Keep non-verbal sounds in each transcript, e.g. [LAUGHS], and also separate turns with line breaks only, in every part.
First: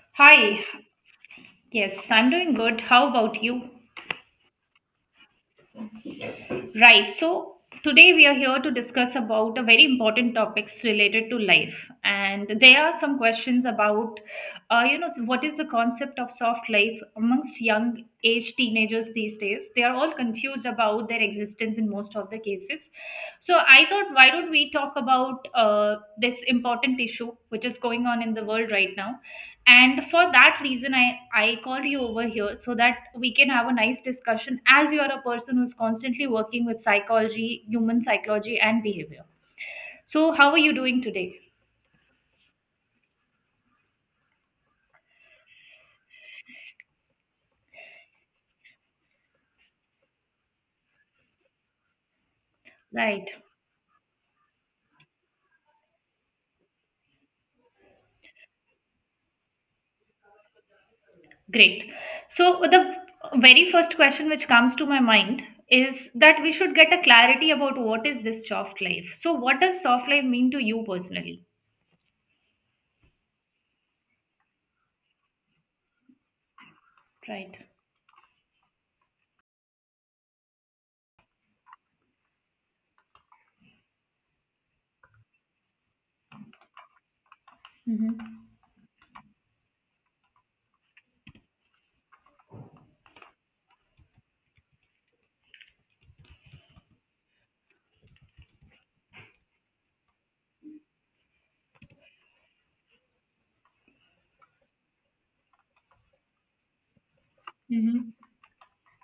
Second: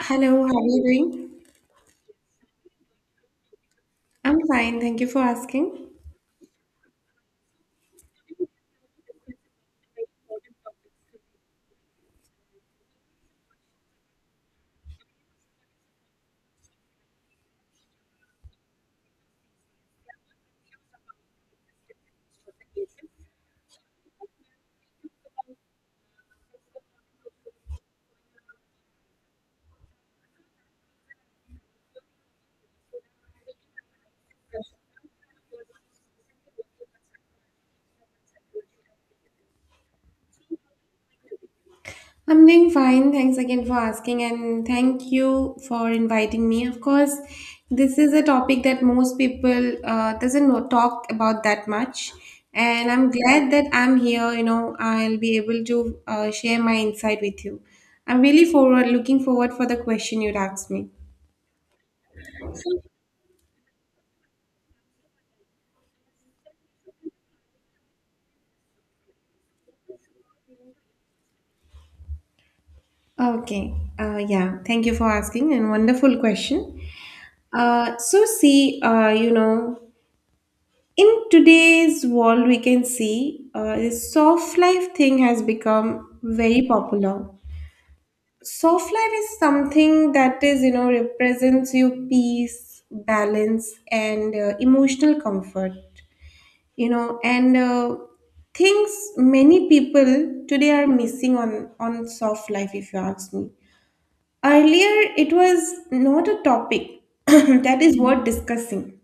Hello, how
Hi,
are you doing?
yes, I'm doing good. How about you?
I'm fine, thank you for asking.
Right, so today we are here to discuss about a very important topics related to life. And there are some questions about, what is the concept of soft life amongst young age teenagers these days? They are all confused about their existence in most of the cases. So I thought, why don't we talk about this important issue which is going on in the world right now? And for that reason I called you over here, so that we can have a nice discussion, as you are a person who's constantly working with psychology, human psychology and behavior. So how are you doing today?
I'm doing fine, thanks again for asking, and thank you for inviting me. Of course, this is a topic that most people doesn't know, talk about that much, and I'm
Right.
glad that I'm here. You know, I'll be able to share my insight with you. I'm really forward looking forward for the question you'd asked me.
Great. So the very first question which comes to my mind is that we should get a clarity about what is this soft life. So what does soft life mean to you personally?
Okay, yeah, thank you for asking, and wonderful question.
Right.
So see. In today's world, we can see this soft life thing has become very popular.
Mm-hmm.
Soft life is something that is represents you peace, balance, and emotional comfort. You know, and things many people today are missing on soft life. If you ask me, earlier it was not a topic [COUGHS] [CLEARS THROAT] that is
Mm-hmm.
worth discussing,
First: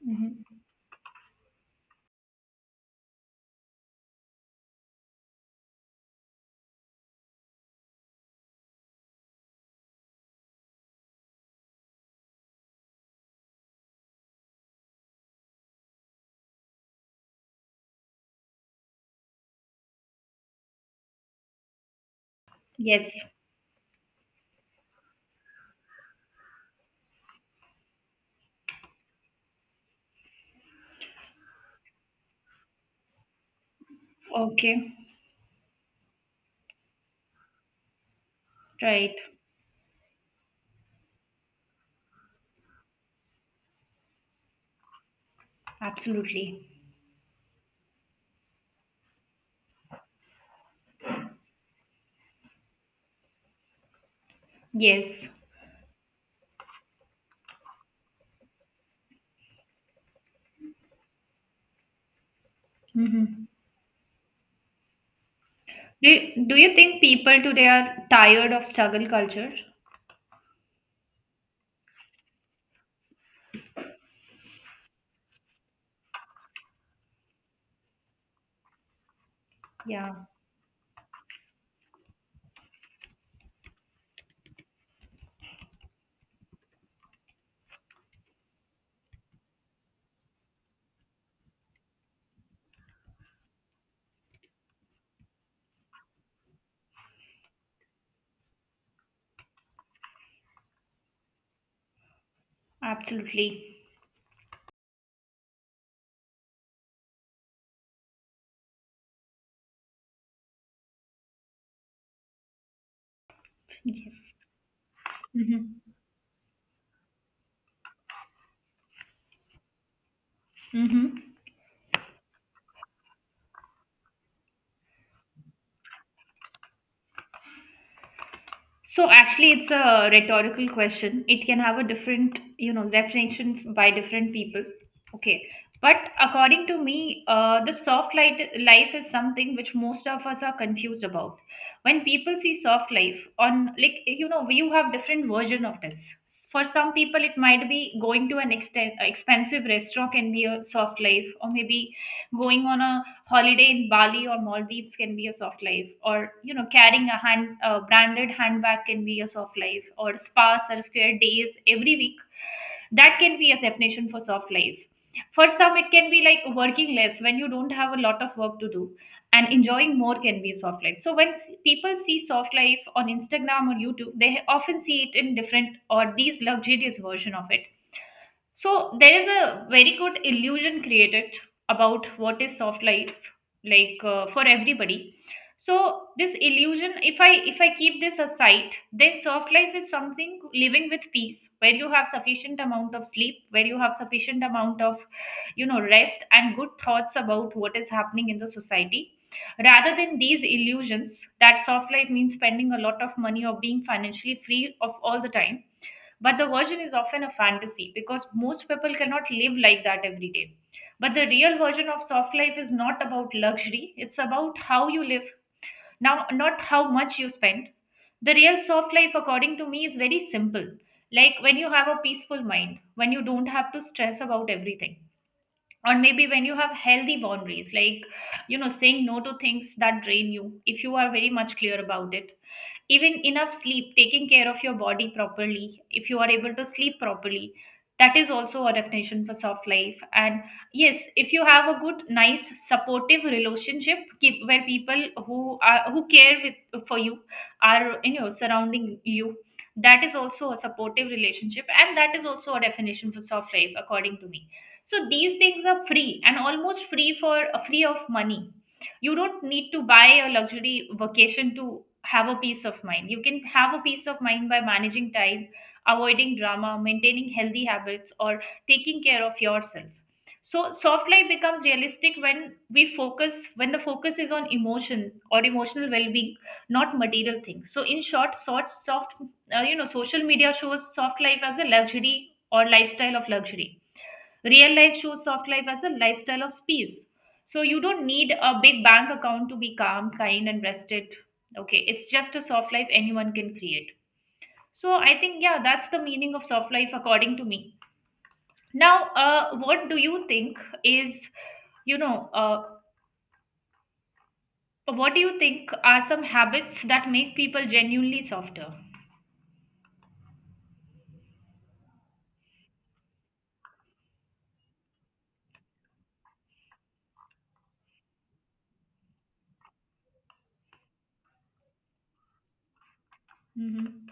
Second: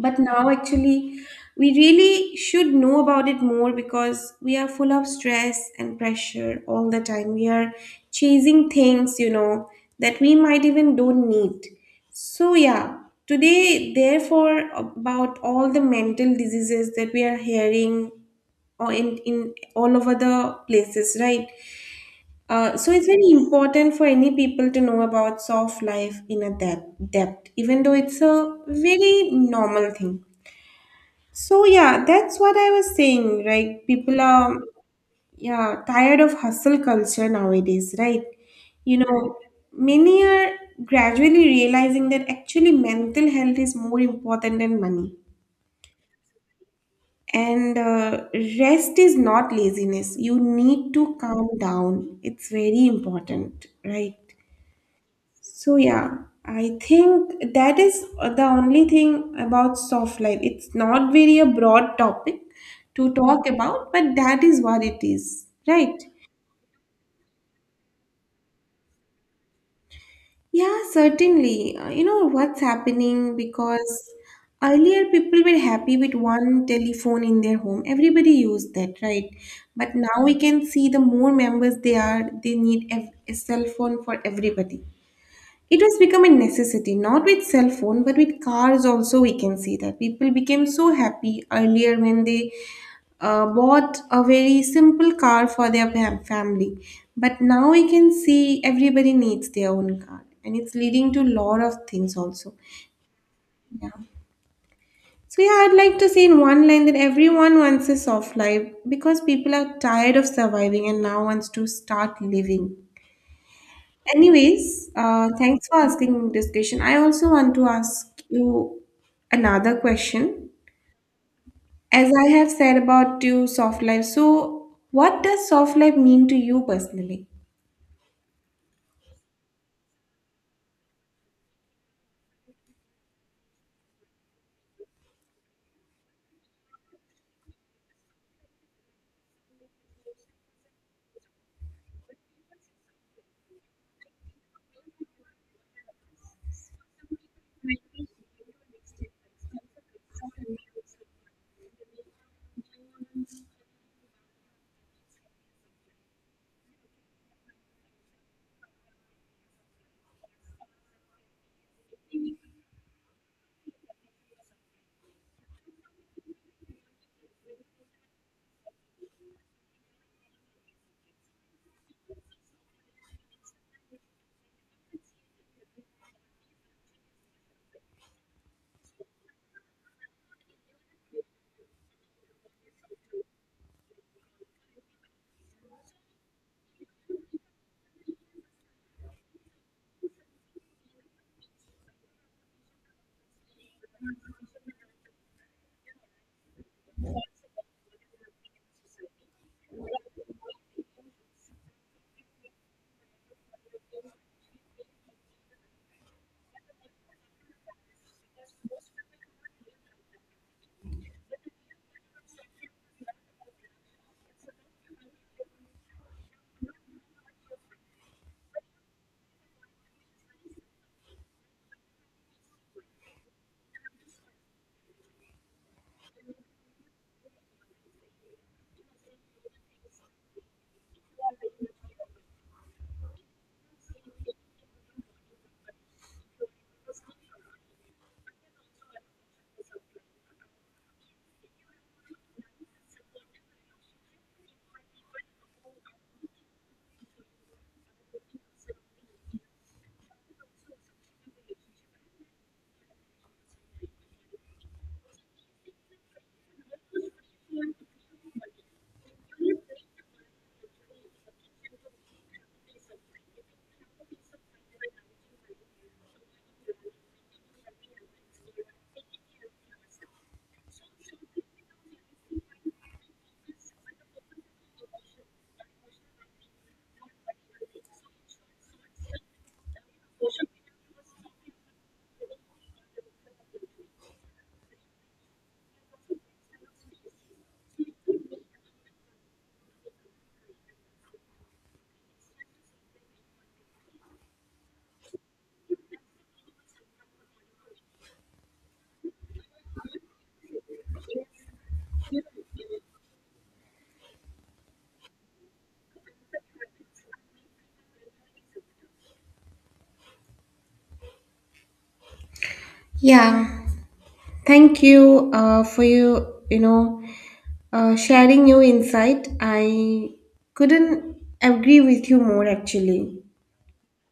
but
Mm-hmm.
now, actually, we really should know about it more because we are full of stress and pressure all the time. We are chasing things that we might even don't need. So, yeah, today, therefore, about all the mental diseases that we are hearing or in all over the places, right? So it's
Yes.
very important for any people to know about soft life in a depth, even though it's a very normal thing. So yeah, that's what I was saying, right? People are,
Okay.
yeah, tired of hustle culture nowadays, right? You
Right.
know, Many are gradually realizing that actually mental health is more important than money.
Absolutely.
And rest is not laziness. You need to calm down. It's very important, right?
Yes.
So yeah, I think that is the only thing about soft life. It's not very a broad topic to
Hmm.
talk about, but that is what it is, right?
Do do you think people today are tired of struggle culture?
Yeah, certainly. You know what's happening, because earlier people were happy with one telephone in their home. Everybody used that, right? But
Yeah,
now we can see the more members they are, they need a cell phone for everybody. It has become a necessity, not with cell phone, but with cars also. We can see that people became so happy earlier when they bought a very simple car for their family. But now we can see everybody needs their own car, and it's leading to lot of things also.
absolutely.
Yeah. So yeah, I'd like to say in one line that everyone wants a soft life because people are tired of surviving and now wants to start living.
Yes.
Anyways, thanks for asking this question. I also want to ask you another question.
Hmm.
As I have said about you, soft life. So, what does soft life mean to you personally?
So actually, it's a rhetorical question. It can have a different, you know, definition by different people. Okay, but according to me, the soft light life is something which most of us are confused about. When people see soft life on, like you know, you have different version of this. For some people, it might be going to an expensive restaurant can be a soft life, or maybe going on a holiday in Bali or Maldives can be a soft life, or you know, carrying a branded handbag can be a soft life, or spa self care days every week. That can be a definition for soft life. For some, it can be like working less when you don't have a lot of work to do, and enjoying more can be soft life. So when people see soft life on Instagram or YouTube, they often see it in different or these luxurious version of it. So there is a very good illusion created about what is soft life, like for everybody. So this illusion, if I keep this aside, then soft life is something living with peace, where you have sufficient amount of sleep, where you have sufficient amount of, you know, rest and good thoughts about what is happening in the society, rather than these illusions that soft life means spending a lot of money or being financially free of all the time. But the version is often a fantasy because most people cannot live like that every day. But the real version of soft life is not about luxury, it's about how you live. Now, not how much you spend. The real soft life, according to me, is very simple. Like when you have a peaceful mind, when you don't have to stress about everything, or maybe when you have healthy boundaries, like you know saying no to things that drain you if you are very much clear about it, even enough sleep, taking care of your body properly, if you are able to sleep properly, that is also a definition for soft life. And yes, if you have a good nice supportive relationship, keep where people who care for you are, you know, surrounding you, that is also a supportive relationship and that is also a definition for soft life according to me. So these things are free and almost free, for free of money. You don't need to buy a luxury vacation to have a peace of mind. You can have a peace of mind by managing time, avoiding drama, maintaining healthy habits, or taking care of yourself. So soft life becomes realistic when we focus, when the focus is on emotion or emotional well-being, not material things. So in short, sort soft, social media shows soft life as a luxury or lifestyle of luxury. Real life shows soft life as a lifestyle of peace. So you don't need a big bank account to be calm, kind, and rested. Okay, it's just a soft life anyone can create. So I think, yeah, that's the meaning of soft life according to me. Now, what do you think is, you know, what do you think are some habits that make people genuinely softer?
Yeah, thank you for you, sharing your insight. I couldn't agree with you more actually.
Mm-hmm.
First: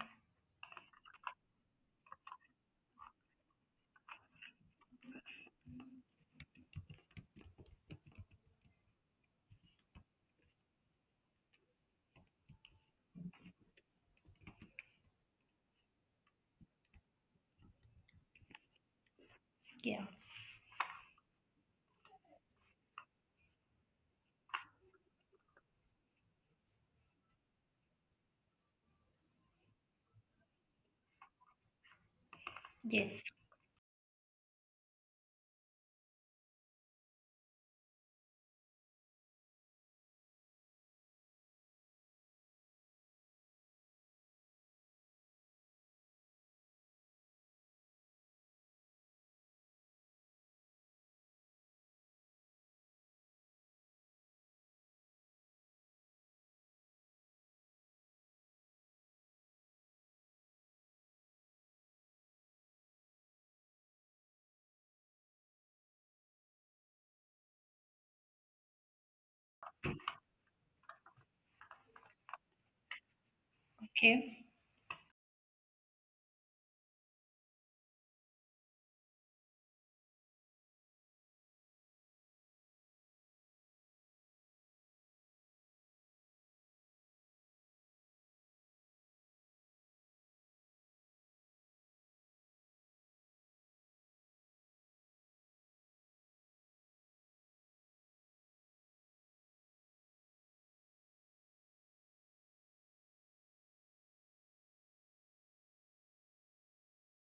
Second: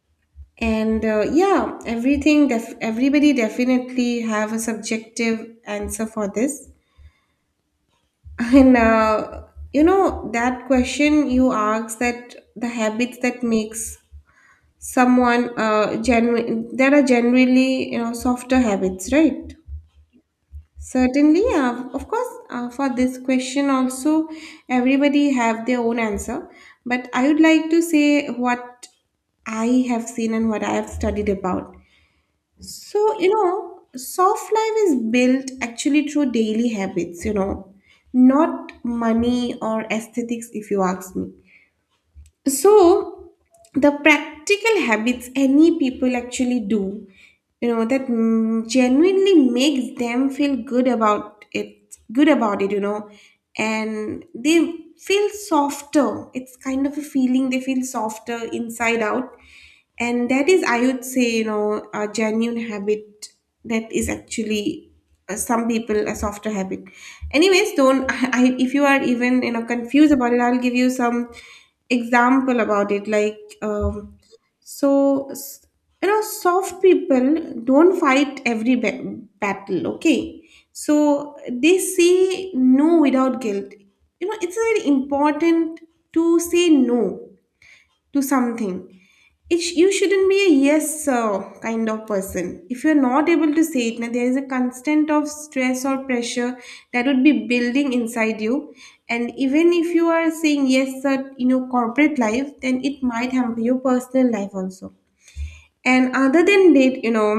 And yeah, everything, everybody definitely have a subjective answer for this. And you know that question you asked, that the habits that makes someone genuine, there are generally softer habits, right?
Yeah.
Certainly, of course, for this question also everybody have their own answer, but I would like to say what I have seen and what I have studied about. So
Yes.
soft life is built actually through daily habits not money or aesthetics, if you ask me. So, the practical habits any people actually do that genuinely makes them feel good about it and they feel softer. It's kind of a feeling they feel softer inside out, and that is, I would say, a genuine habit, that is actually some people a softer habit. Anyways, don't [LAUGHS] if you are even confused about it, I'll give you some example about it.
Okay.
So you know, soft people don't fight every battle. Okay, so they say no without guilt. It's very important to say no to something. You shouldn't be a yes sir kind of person. If you're not able to say it, now there is a constant of stress or pressure that would be building inside you. And even if you are saying yes sir in your corporate life, then it might hamper your personal life also. And other than that,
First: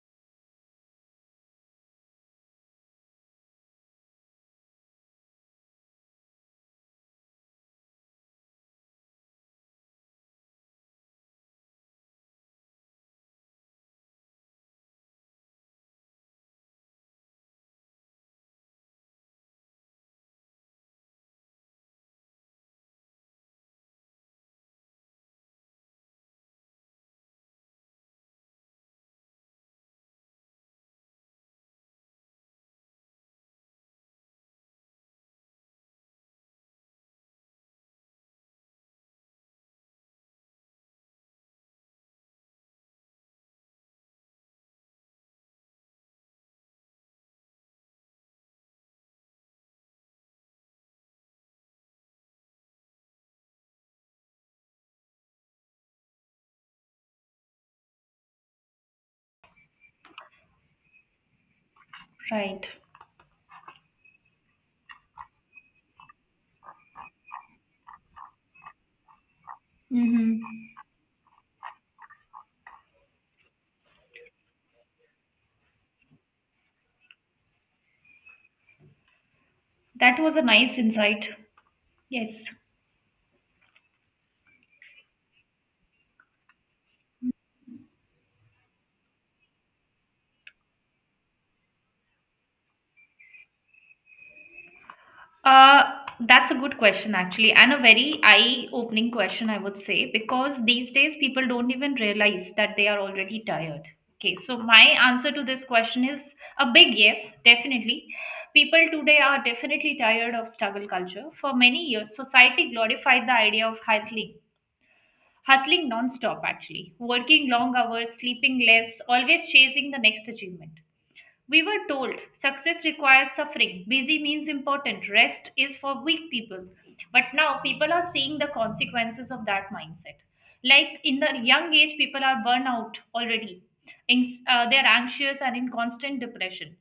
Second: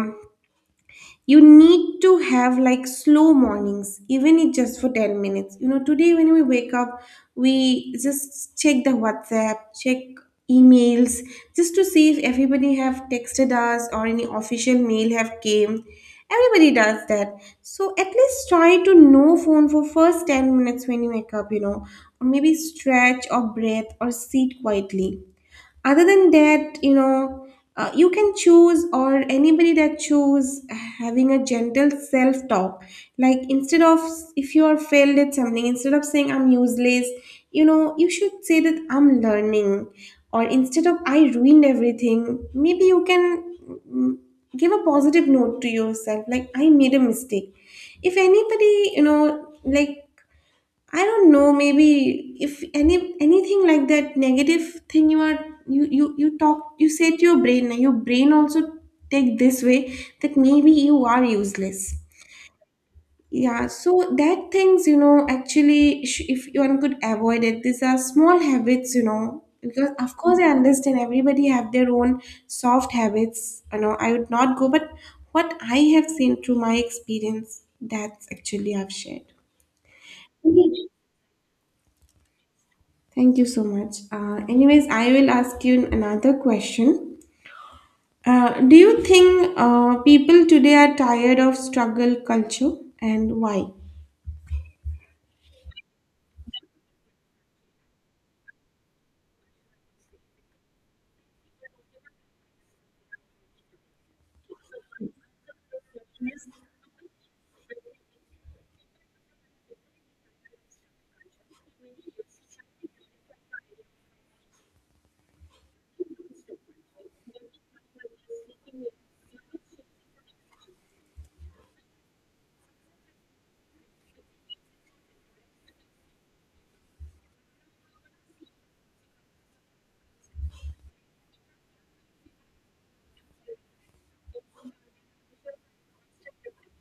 you need to have, like, slow mornings, even if just for 10 minutes. Today, when we wake up, we just check the WhatsApp, check emails, just to see if everybody have texted us or any official mail have came. Everybody does that. So at least try to no phone for first 10 minutes when you wake up or maybe stretch or breathe or sit quietly. Other than that, you can choose, or anybody that choose, having a gentle self talk. Like, instead of, if you are failed at something, instead of saying I'm useless, you should say that I'm learning. Or instead of I ruined everything, maybe you can, mm, give a positive note to yourself, like I made a mistake. If anybody, like, I don't know, maybe if anything like that negative thing you are, you talk, you say to your brain also take this way that maybe you are useless.
Right.
Yeah, so that things, actually if one could avoid it, these are small habits, because of
Mm-hmm.
course I understand everybody have their own soft habits. You know I would not go, but what I have seen through my experience, that's actually I've shared.
That was a nice insight. Yes.
Thank you so much. Anyways, I will ask you another question. Do you think people today are tired of struggle culture, and why?
Uh, that's a good question, actually, and a very eye-opening question, I would say, because these days people don't even realize that they are already tired. Okay, so my answer to this question is a big yes, definitely. People today are definitely tired of struggle culture. For many years, society glorified the idea of hustling, hustling non-stop, actually, working long hours, sleeping less, always chasing the next achievement. We were told success requires suffering, busy means important, rest is for weak people. But now people are seeing the consequences of that mindset. Like in the young age, people are burnout already. They are anxious and in constant depression.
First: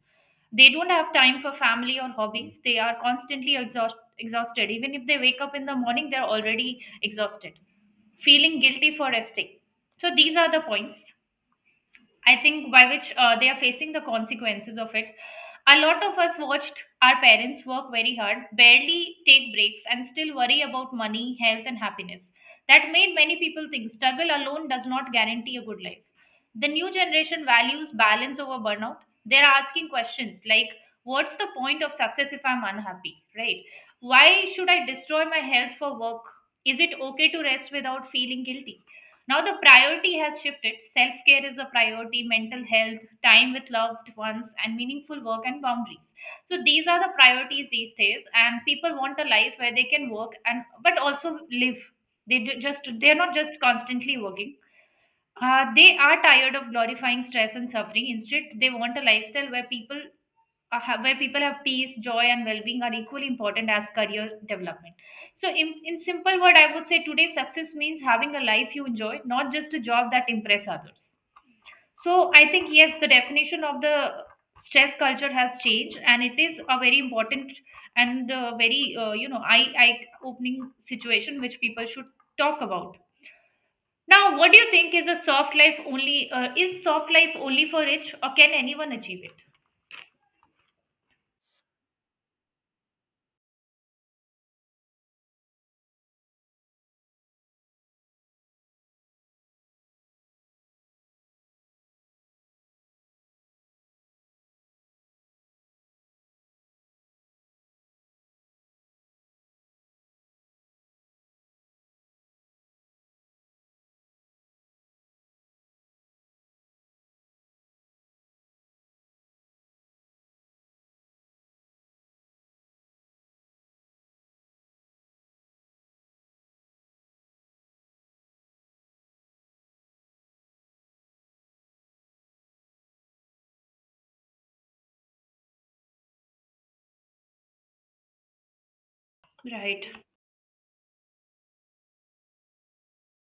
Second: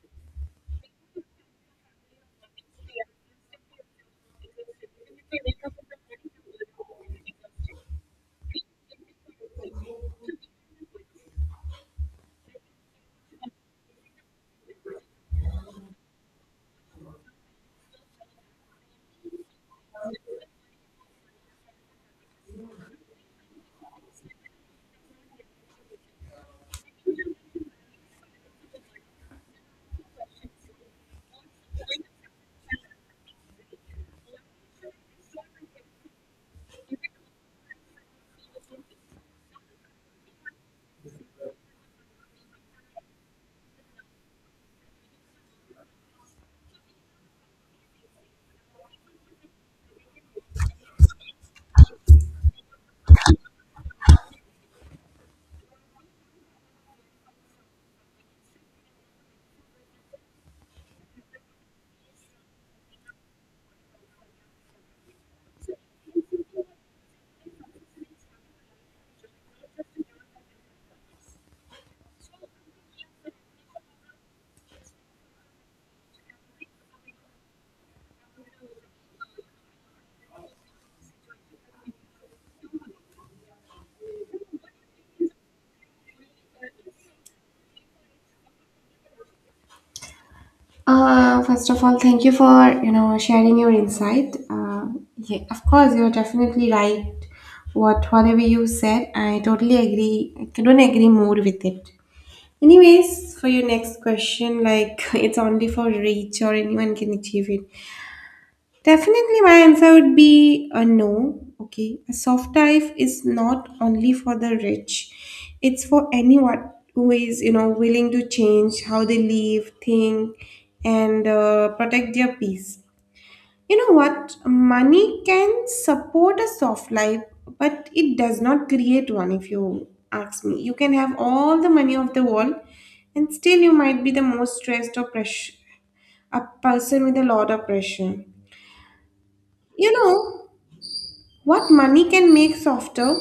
They don't have time for family or hobbies. They are constantly exhausted. Even if they wake up in the morning, they are already exhausted, feeling guilty for resting. So these are the points. I think by which they are facing the consequences of it. A lot of us watched our parents work very hard, barely take breaks, and still worry about money, health, and happiness. That made many people think struggle alone does not guarantee a good life. The new generation values balance over burnout. They're asking questions like, what's the point of success if I'm unhappy? Right? Why should I destroy my health for work? Is it okay to rest without feeling guilty? Now the priority has shifted. Self care is a priority, mental health, time with loved ones, and meaningful work and boundaries. So these are the priorities these days, and people want a life where they can work and but also live. They ju- just they're not just constantly working. They are tired of glorifying stress and suffering. Instead, they want a lifestyle where where people have peace, joy, and well-being are equally important as career development. So, in simple word, I would say today success means having a life you enjoy, not just a job that impress others. So, I think yes, the definition of the stress culture has changed, and it is a very important and very, you know, eye opening situation which people should talk about. Now, what do you think is a soft life only? Is soft life only for rich, or can anyone achieve it?
First of all, thank you for sharing your insight. Yeah, of course, you're definitely right. Whatever you said, I totally agree. I couldn't agree more with it. Anyways, for your next question, like, [LAUGHS] it's only for rich or anyone can achieve it. Definitely, my answer would be a no. Okay, a soft life is not only for the rich, it's for anyone who is willing to change how they live, think, and protect their peace. You know what? Money can support a soft life, but it does not create one, if you ask me. You can have all the money of the world, and still you might be the most stressed or pressure, a person with a lot of pressure.
Right.
You know, what money can make softer?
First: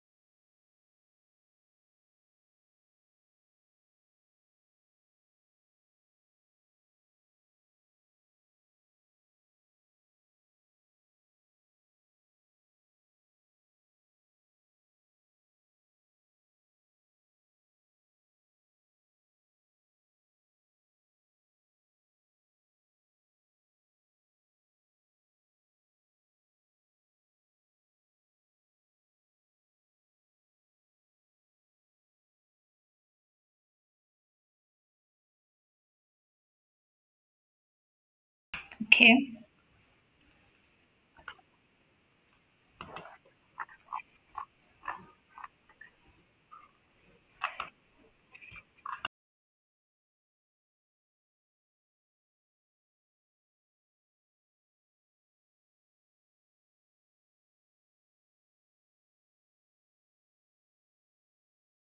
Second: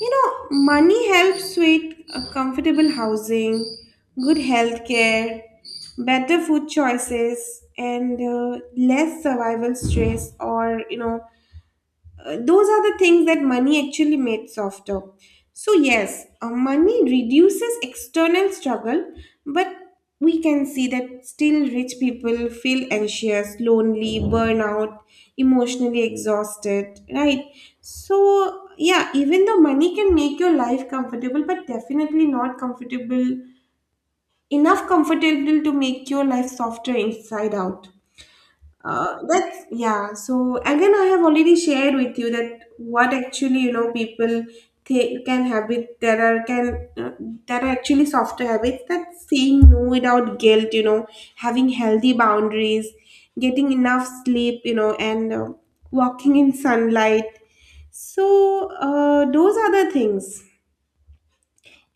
You know, Money helps with comfortable housing, good health care, better food choices, and less survival stress, or those are the things that money actually made softer. So, yes, money reduces external struggle, but we can see that still rich people feel anxious, lonely, burnout, emotionally exhausted, right? So, yeah, even though money can make your life comfortable, but definitely not comfortable, enough comfortable to make your life softer inside out.
Okay.
That's yeah. So again, I have already shared with you that what actually people can habit, there are actually softer habits, that saying no without guilt. Having healthy boundaries, getting enough sleep. You know, and walking in sunlight. So those are the things,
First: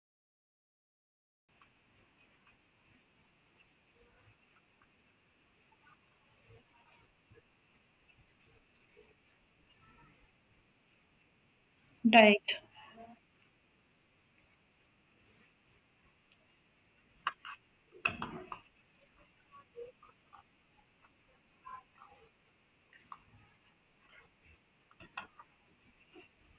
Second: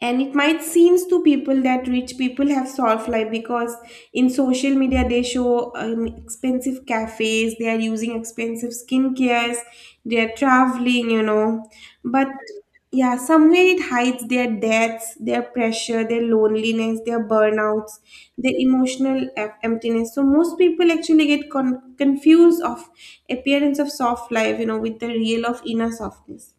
and it might seems to people that rich people have soft life because in social media they show, expensive cafes, they are using expensive skincares, they are traveling, but
Right.
yeah, somewhere it hides their deaths, their pressure, their loneliness, their burnouts, their emotional emptiness. So most people actually get confused of appearance of soft life, with the real of inner softness.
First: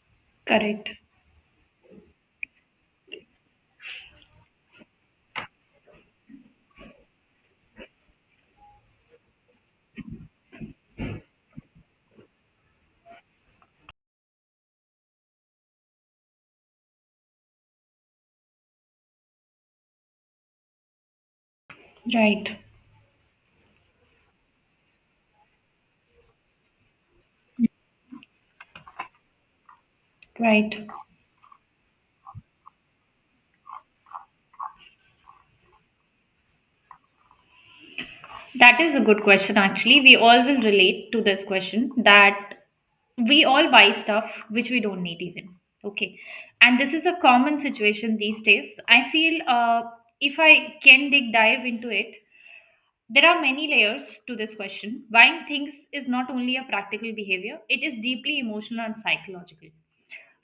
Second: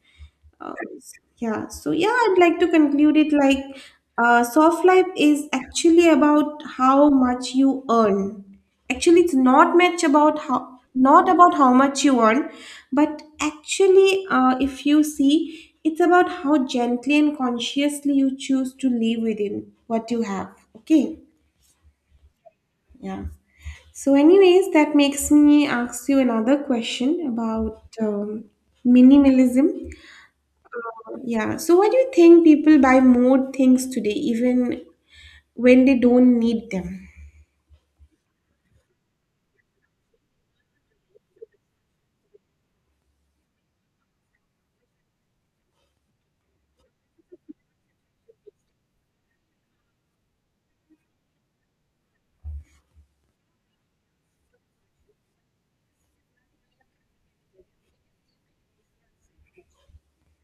uh,
Correct.
yeah, so yeah, I'd like to conclude it like, soft life is actually about how much you earn. Actually, it's not much about how not about how much you earn, but actually, if you see, it's about how gently and consciously you choose to live within what you have. Okay,
Right.
yeah. So, anyways, that makes me ask you another question about minimalism.
Right.
Yeah. So why do you think people buy more things today, even when they don't need them?
That is a good question, actually. We all will relate to this question that we all buy stuff which we don't need, even. Okay. And this is a common situation these days. I feel, if I can dig dive into it, there are many layers to this question. Buying things is not only a practical behavior, it is deeply emotional and psychological.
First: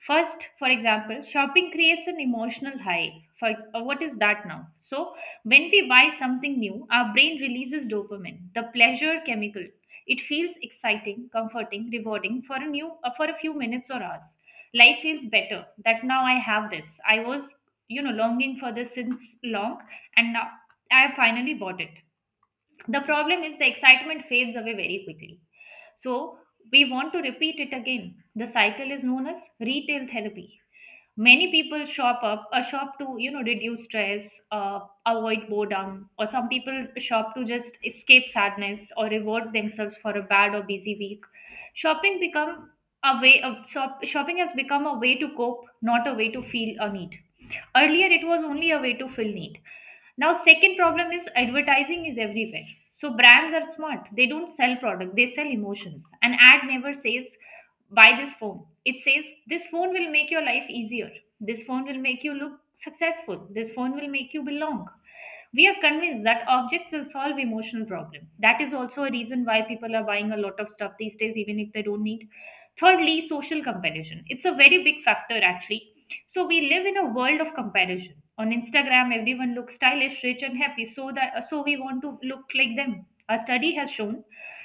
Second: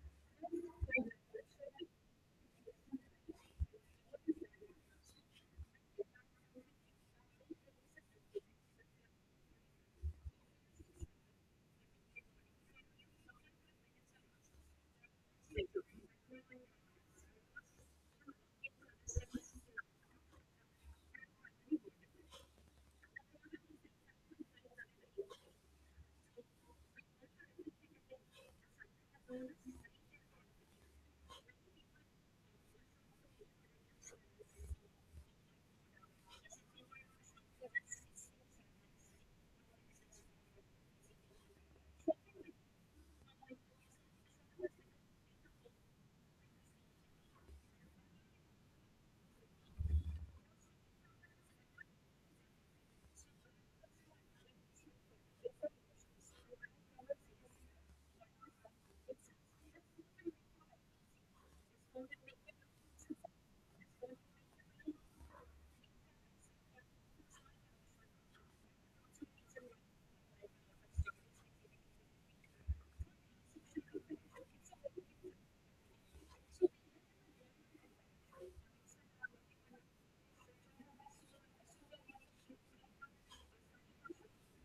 First, for example, shopping creates an emotional high. What is that now? So, when we buy something new, our brain releases dopamine, the pleasure chemical. It feels exciting, comforting, rewarding for a new, for a few minutes or hours. Life feels better that now I have this. I was, you know, longing for this since long, and now I have finally bought it. The problem is the excitement fades away very quickly. So, we want to repeat it again. The cycle is known as retail therapy. Many people shop up a shop to, you know, reduce stress, avoid boredom, or some people shop to just escape sadness or reward themselves for a bad or busy week. Shopping become shopping has become a way to cope, not a way to feel a need. Earlier, it was only a way to fill need. Now, second problem is advertising is everywhere. So brands are smart. They don't sell product, they sell emotions. An ad never says buy this phone, it says this phone will make your life easier, this phone will make you look successful, this phone will make you belong. We are convinced that objects will solve emotional problem. That is also a reason why people are buying a lot of stuff these days even if they don't need. Thirdly, social comparison, it's a very big factor actually. So we live in a world of comparison. On Instagram everyone looks stylish, rich and happy, so that so we want to look like them. A study has shown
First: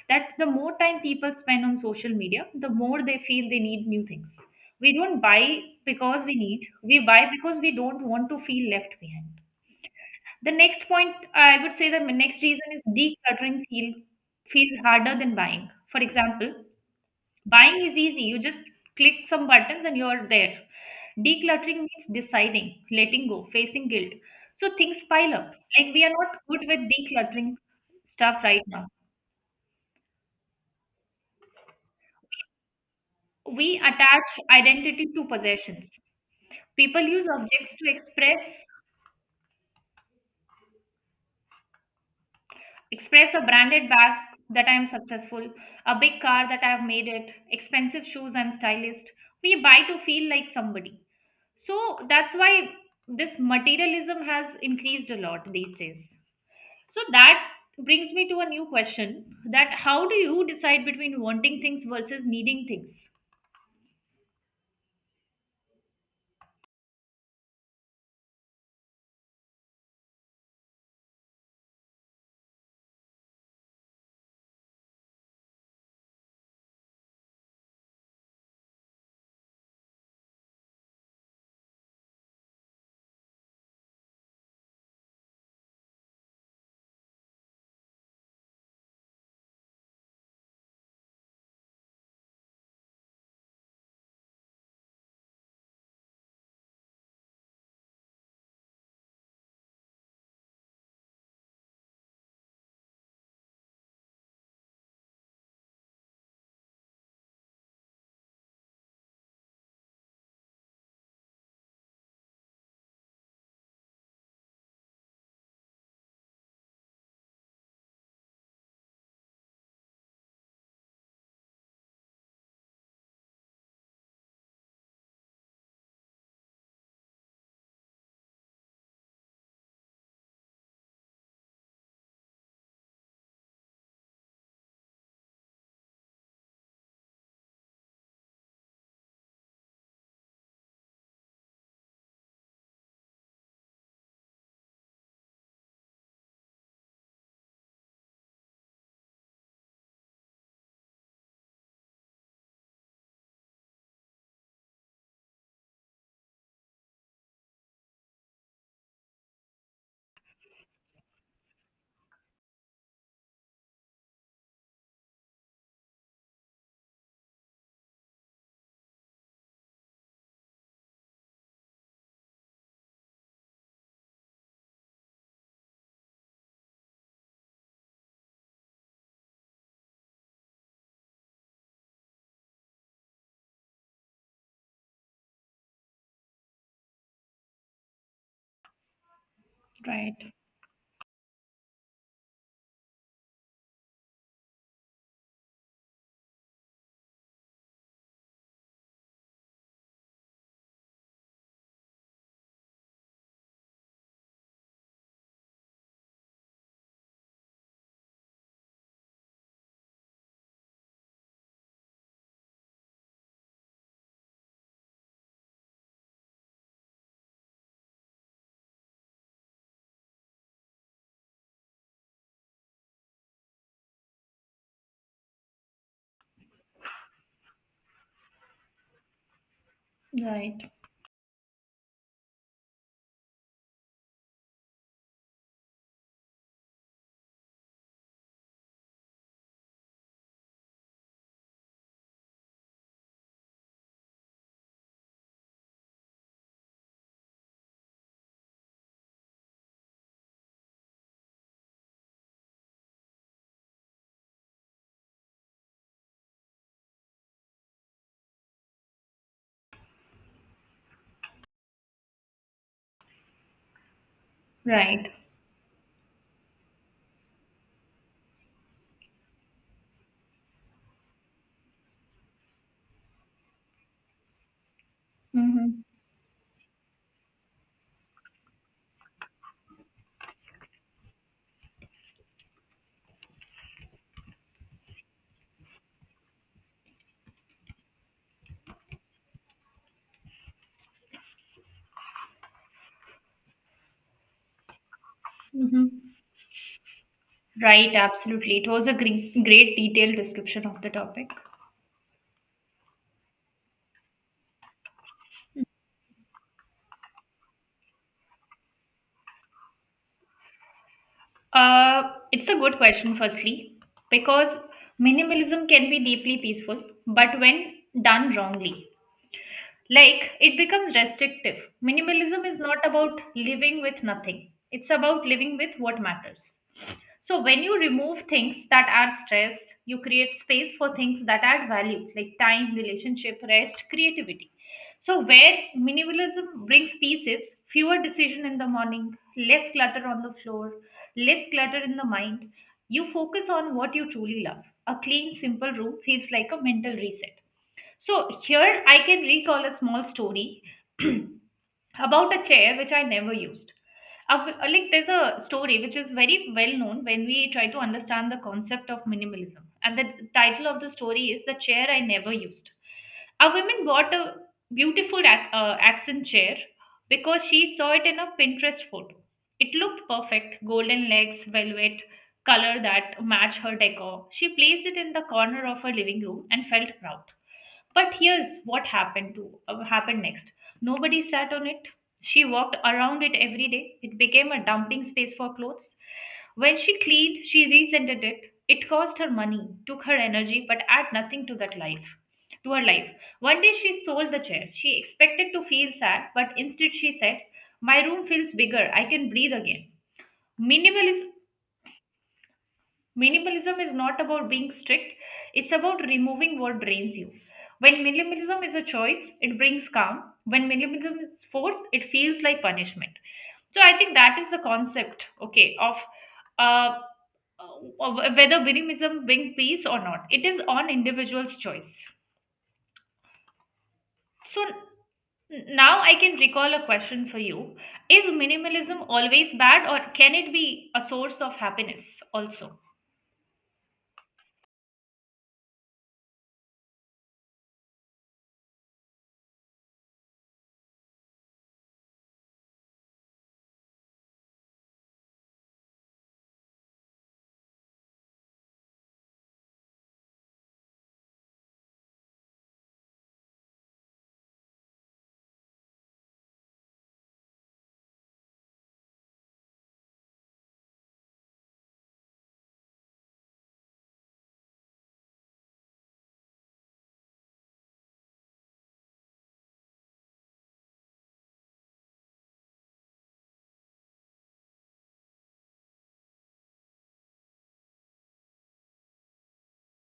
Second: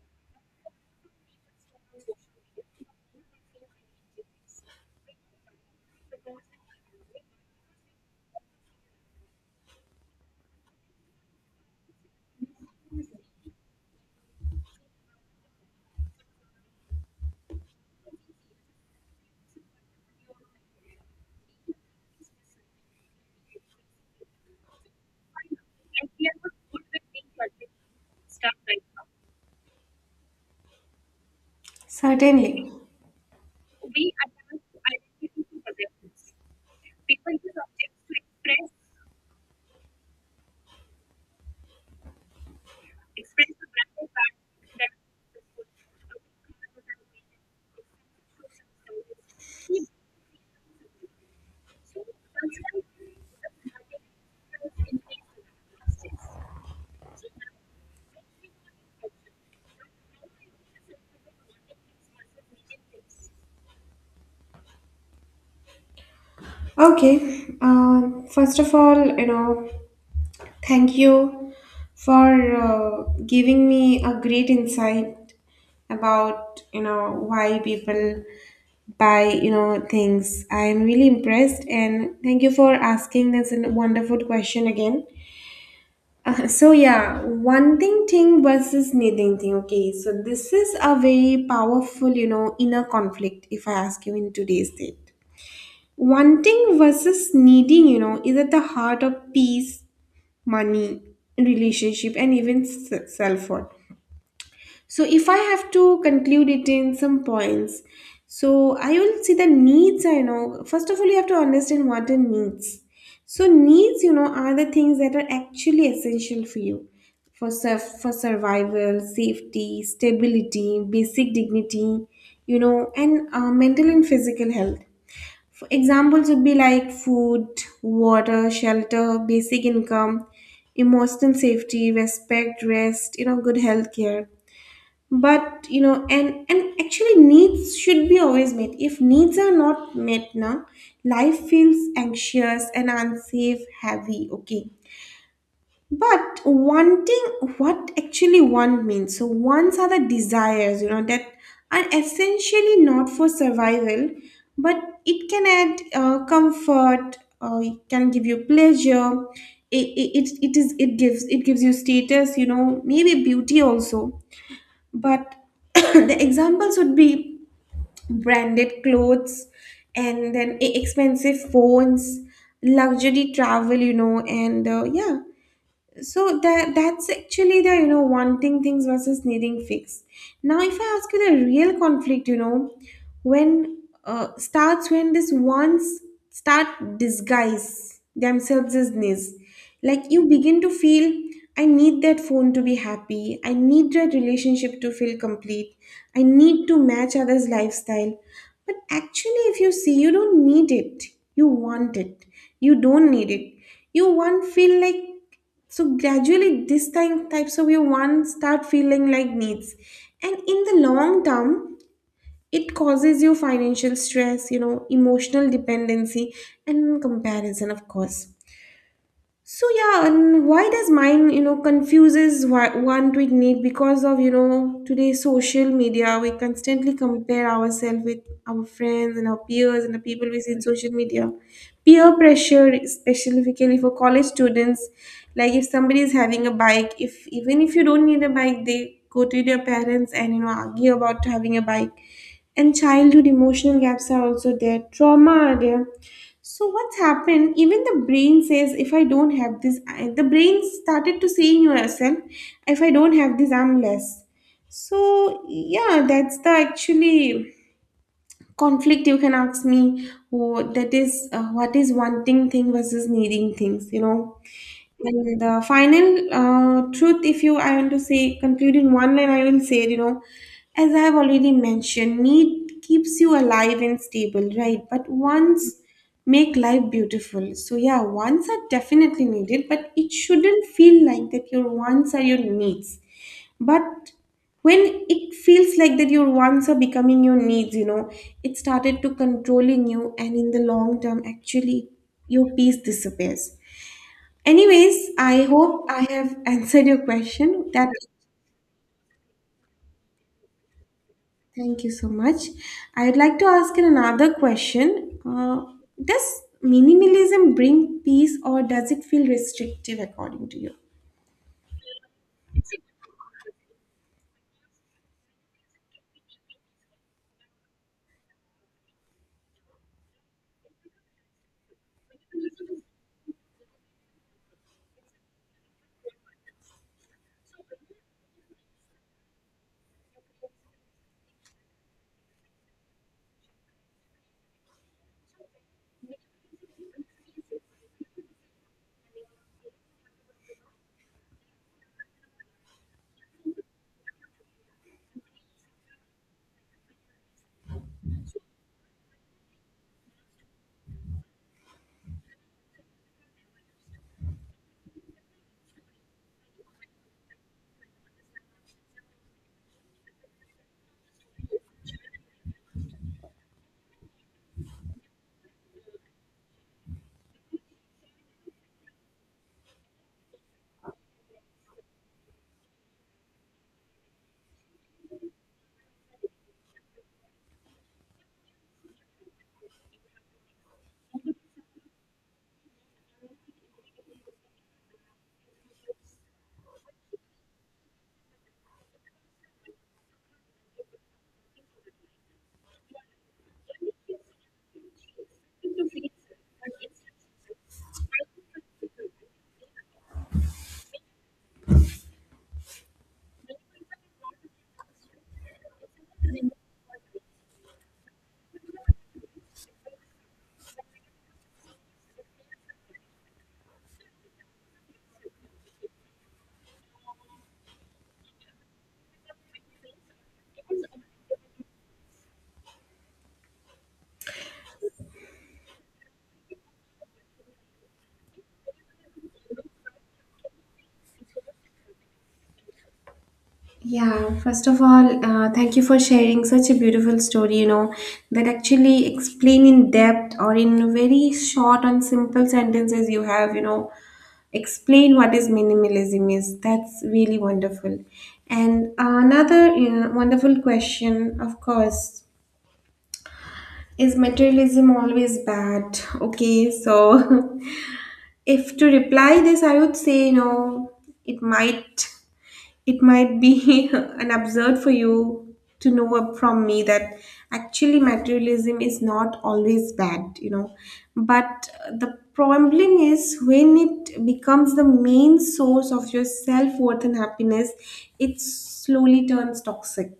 that the more time people spend on social media, the more they feel they need new things. We don't buy because we need, we buy because we don't want to feel left behind. The next point, I would say the next reason is feels harder than buying. For example, buying is easy, you just click some buttons and you're there. Decluttering means deciding, letting go, facing guilt. So things pile up. Like we are not good with decluttering stuff right now.
Certainly.
We attach identity to possessions. People use objects to express a branded bag that I am successful, a big car that I have made it, expensive shoes I'm stylist. We buy to feel like somebody. So that's why this materialism has increased a lot these days. So that brings me to a new question, that how do you decide between wanting things versus needing things?
Okay. First of all, thank you for giving me a great insight about why people buy things. I am really impressed, and thank you for asking this wonderful question again. So yeah, one thing versus needing thing. Okay, so this is a very powerful inner conflict. If I ask you in today's date, wanting versus needing is at the heart of peace, money, relationship, and even self worth. So, if I have to conclude it in some points, so I will see the needs. I know first of all, you have to understand what are needs. So, needs, you know, are the things that are actually essential for you for survival, safety, stability, basic dignity, you know, and mental and physical health. For examples would be like food, water, shelter, basic income, emotional safety, respect, rest, you know, good health care, but you know, and actually needs should be always met. If needs are not met now, life feels anxious and unsafe, heavy. Okay, but wanting, what actually want means? So wants are the desires, you know, that are essentially not for survival, but it can add comfort, it can give you pleasure, it is it gives you status, you know, maybe beauty also. But [COUGHS] [CLEARS THROAT] the examples would be branded clothes, and then expensive phones, luxury travel, you know, and yeah. So that's actually the, you know, wanting things versus needing fix. Now if I ask you the real conflict, you know, when starts when this wants start disguise themselves as needs, like you
Right,
begin to feel I need that phone to be happy, I need that relationship to feel complete, I need to match others lifestyle. But actually, if you see, you don't need it, you want it. You don't need it, you want feel like. So gradually these types of your wants start feeling like needs, and in the long term, it causes you financial stress, you know, emotional dependency, and comparison, of course. So yeah, and why does mind, you know, confuses want with need? Because of, you know, today's social media, we constantly compare ourselves with our friends and our peers and the people we see in
right,
social media. Peer pressure, specifically for college students, like if somebody is having a bike, if even if you don't need a bike, they go to their parents and, you know, argue about having a bike. And childhood emotional gaps are also there. Trauma are there. So what's happened? Even the brain says, if I don't have this, I, the brain started to saying yourself, if I don't have this, I'm less. So yeah, that's the actually conflict. You can ask me, oh, that is what is wanting thing versus needing things, you know.
right.
And the final truth, if you, I want to say, conclude in one line, I will say, you know, as I have already mentioned, need keeps you alive and stable, right? But wants
Mm-hmm.
make life beautiful. So yeah, wants are definitely needed, but it shouldn't feel like that your wants are your needs. But when it feels like that your wants are becoming your needs, you know, it started to controlling you, and in the long term, actually, your peace disappears. Anyways, I
Mm-hmm.
hope I have answered your question. That
Right, absolutely. It was a great, great detailed description of the topic.
thank you so much. I would like to ask you another question. Does minimalism bring peace or does it feel restrictive according to you?
Uh, it's a good question, firstly, because minimalism can be deeply peaceful, but when done wrongly, like it becomes restrictive. Minimalism is not about living with nothing, it's about living with what matters. So when you remove things that add stress, you create space for things that add value, like time, relationship, rest, creativity. So where minimalism brings peace is fewer decision in the morning, less clutter on the floor, less clutter in the mind. You focus on what you truly love. A clean, simple room feels like a mental reset. So here I can recall a small story [CLEARS THROAT] about a chair which I never used. Like there's a story which is very well known when we try to understand the concept of minimalism, and the title of the story is "The Chair I Never Used." A woman bought a beautiful accent chair because she saw it in a Pinterest photo. It looked perfect, golden legs, velvet color that matched her decor. She placed it in the corner of her living room and felt proud. But here's what happened next. Nobody sat on it. She walked around it every day. It became a dumping space for clothes. When she cleaned, she resented it. It cost her money, took her energy, but add nothing to that life. To her life. One day she sold the chair. She expected to feel sad, but instead she said, "My room feels bigger. I can breathe again." Minimalism Minimalism is not about being strict, it's about removing what drains you. When minimalism is a choice, it brings calm. When minimalism is force, it feels like punishment. So I think that is the concept, okay, of uh, whether minimalism brings peace or not. It is on individual's choice. So now I can recall a question for you. Is minimalism always bad, or can it be a source of happiness also?
Yeah, first of all, thank you for sharing such a beautiful story, you know, that actually explain in depth or in very short and simple sentences you have, you know, explain what is minimalism is. That's really wonderful. And another, you know, wonderful question, of course, is materialism always bad? Okay, so [LAUGHS] if to reply this, I would say, you know, it might it might be [LAUGHS] an absurd for you to know up from me that actually materialism is not always bad, you know. But the problem is when it becomes the main source of your self worth and happiness, it slowly turns toxic.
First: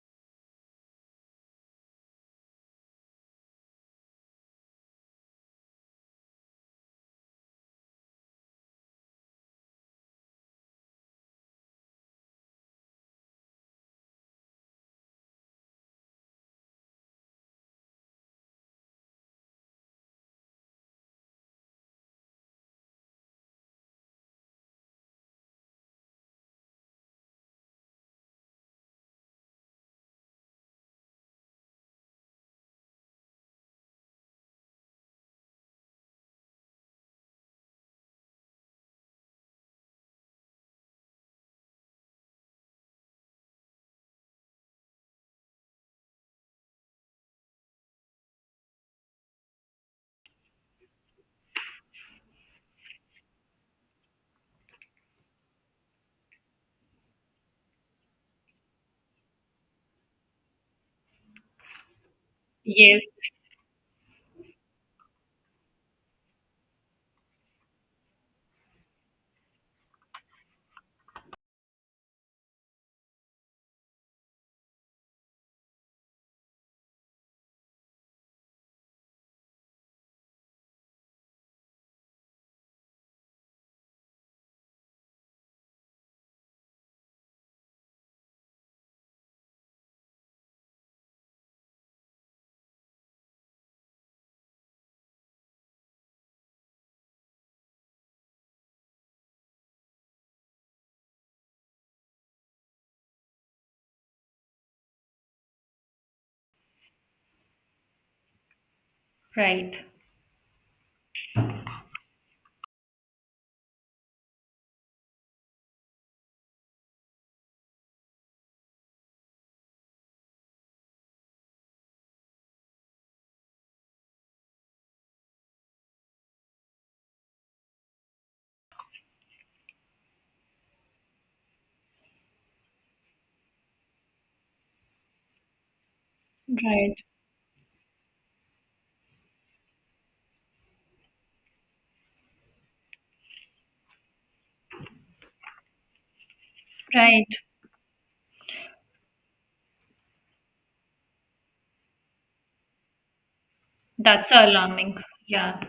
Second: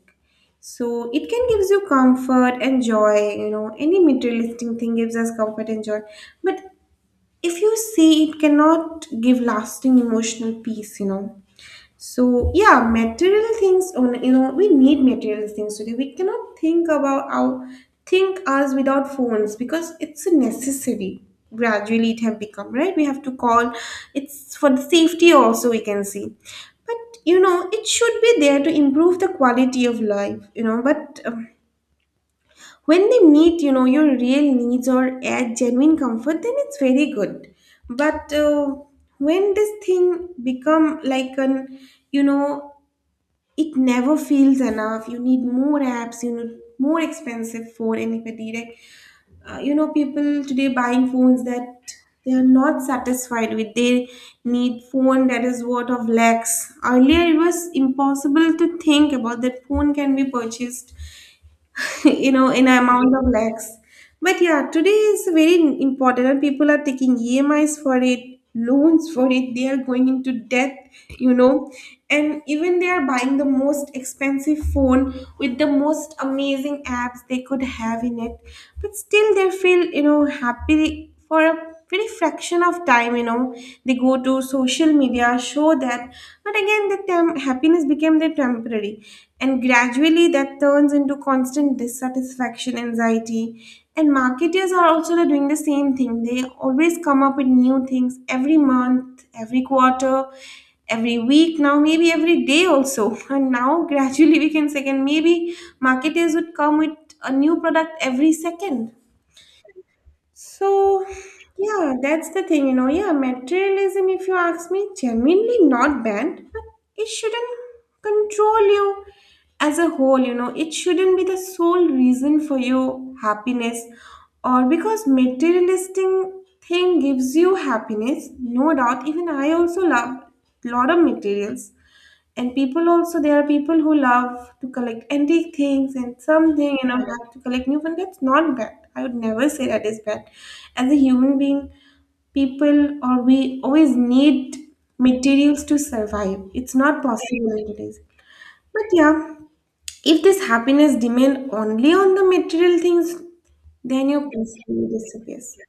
So it can gives you comfort and joy, you know, any materialistic thing gives us comfort and joy. But if you see, it cannot give lasting emotional peace, you know. So yeah, material things. You know, we need material things today. We cannot think about our think us without phones because it's a necessary. Gradually, it have become right. We have to call. It's for the safety also. We can see, but you know, it should be there to improve the quality of life. You know, but when they meet, you know, your real needs or add genuine comfort, then it's very good. But when this thing become like an, you know, it never feels enough. You need more apps, you need more expensive phone. And if a direct, you know, people today buying phones that they are not satisfied with. They need phone that is worth of lakhs. Earlier it was impossible to think about that phone can be purchased, [LAUGHS] you know, in
Yes,
amount of lakhs. But yeah, today is very important, and people are taking EMIs for it, loans for it. They are going into debt, you know, and even they are buying the most expensive phone with the most amazing apps they could have in it. But still, they feel, you know, happy for a very fraction of time, you know. They go to social media show that, but again the happiness became their temporary, and gradually that turns into constant dissatisfaction, anxiety. And marketers are also doing the same thing. They always come up with new things every month, every quarter, every week, now maybe every day also. [LAUGHS] And now gradually we can say, and maybe marketers would come with a new product every second.
right.
So, yeah, that's the thing, you know. Yeah, materialism, if you ask me, genuinely not banned, but it shouldn't control you as a whole, you know. It shouldn't be the sole reason for your happiness, or because materialistic thing gives you happiness, no doubt. Even I also love lot of materials, and people also, there are people who love to collect antique things and something, you
Right.
know, love to collect new one. That's not bad. I would never say that is bad. As a human being, people or we always need materials to survive. It's not
Right.
possible nowadays. But yeah, if this happiness depend only on the material things, then your
That's
personality
alarming.
disappears.
Yeah.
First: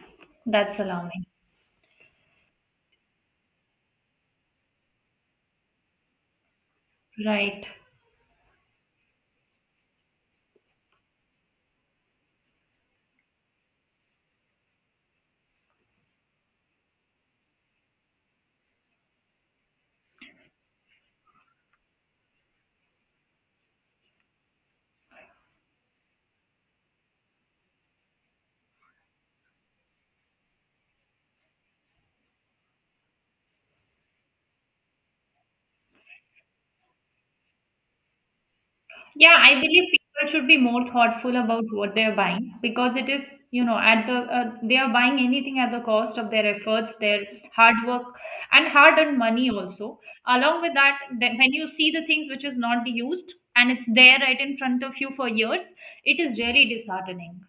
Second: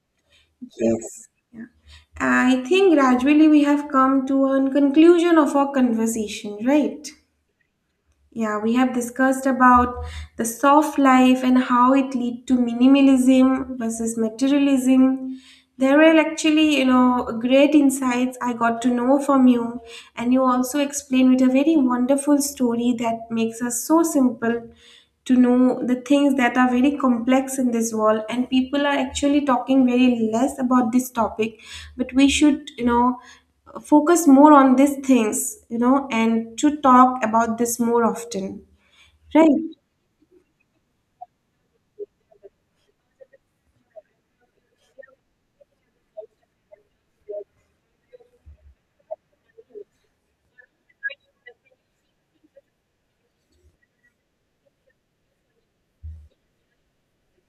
That's
Yes,
alarming.
yeah, I think gradually we have come to a conclusion of our conversation, right?
Right.
Yeah, we have discussed about the soft life and how it lead to minimalism versus materialism. There were actually, you know, great insights I got to know from you, and you also explained with a very wonderful story that makes us so simple to know the things that are very complex in this world and people are actually talking very less about this topic, but we should, you know, focus more on these things, you know, and to talk about this more often.
Yeah, I
Right.
believe people should be more thoughtful about what they're buying, because it is, you know, at they are buying anything at the cost of their efforts, their hard work, and hard-earned money also. Along with that, then when you see the things which is not used and it's there right in front of you for years, it is really disheartening.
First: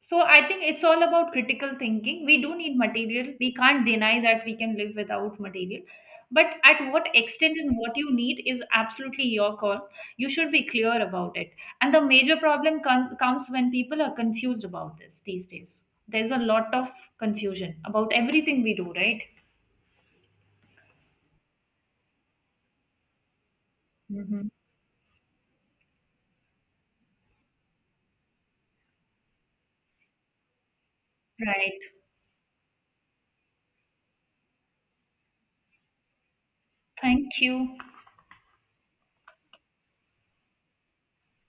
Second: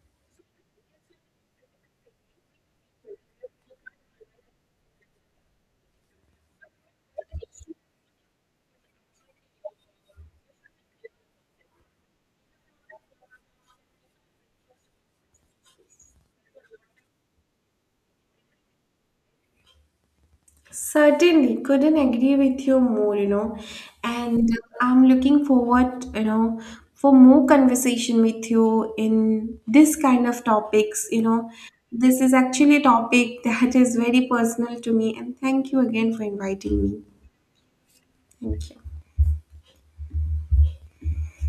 So I think it's all about critical thinking. We do need material. We can't deny that we can live without material. But at what extent and what you need is absolutely your call. You should be clear about it. And the major problem comes when people are confused about this these days. There's a lot of confusion about everything we do, right?
Certainly, couldn't agree with you more, you know.
Hmm.
And I'm looking forward, you know, for more conversation with you in this kind of topics, you know.
Right.
This is actually a topic [LAUGHS] that is very personal to me, and thank you again for inviting me.
Thank you.
Thank you.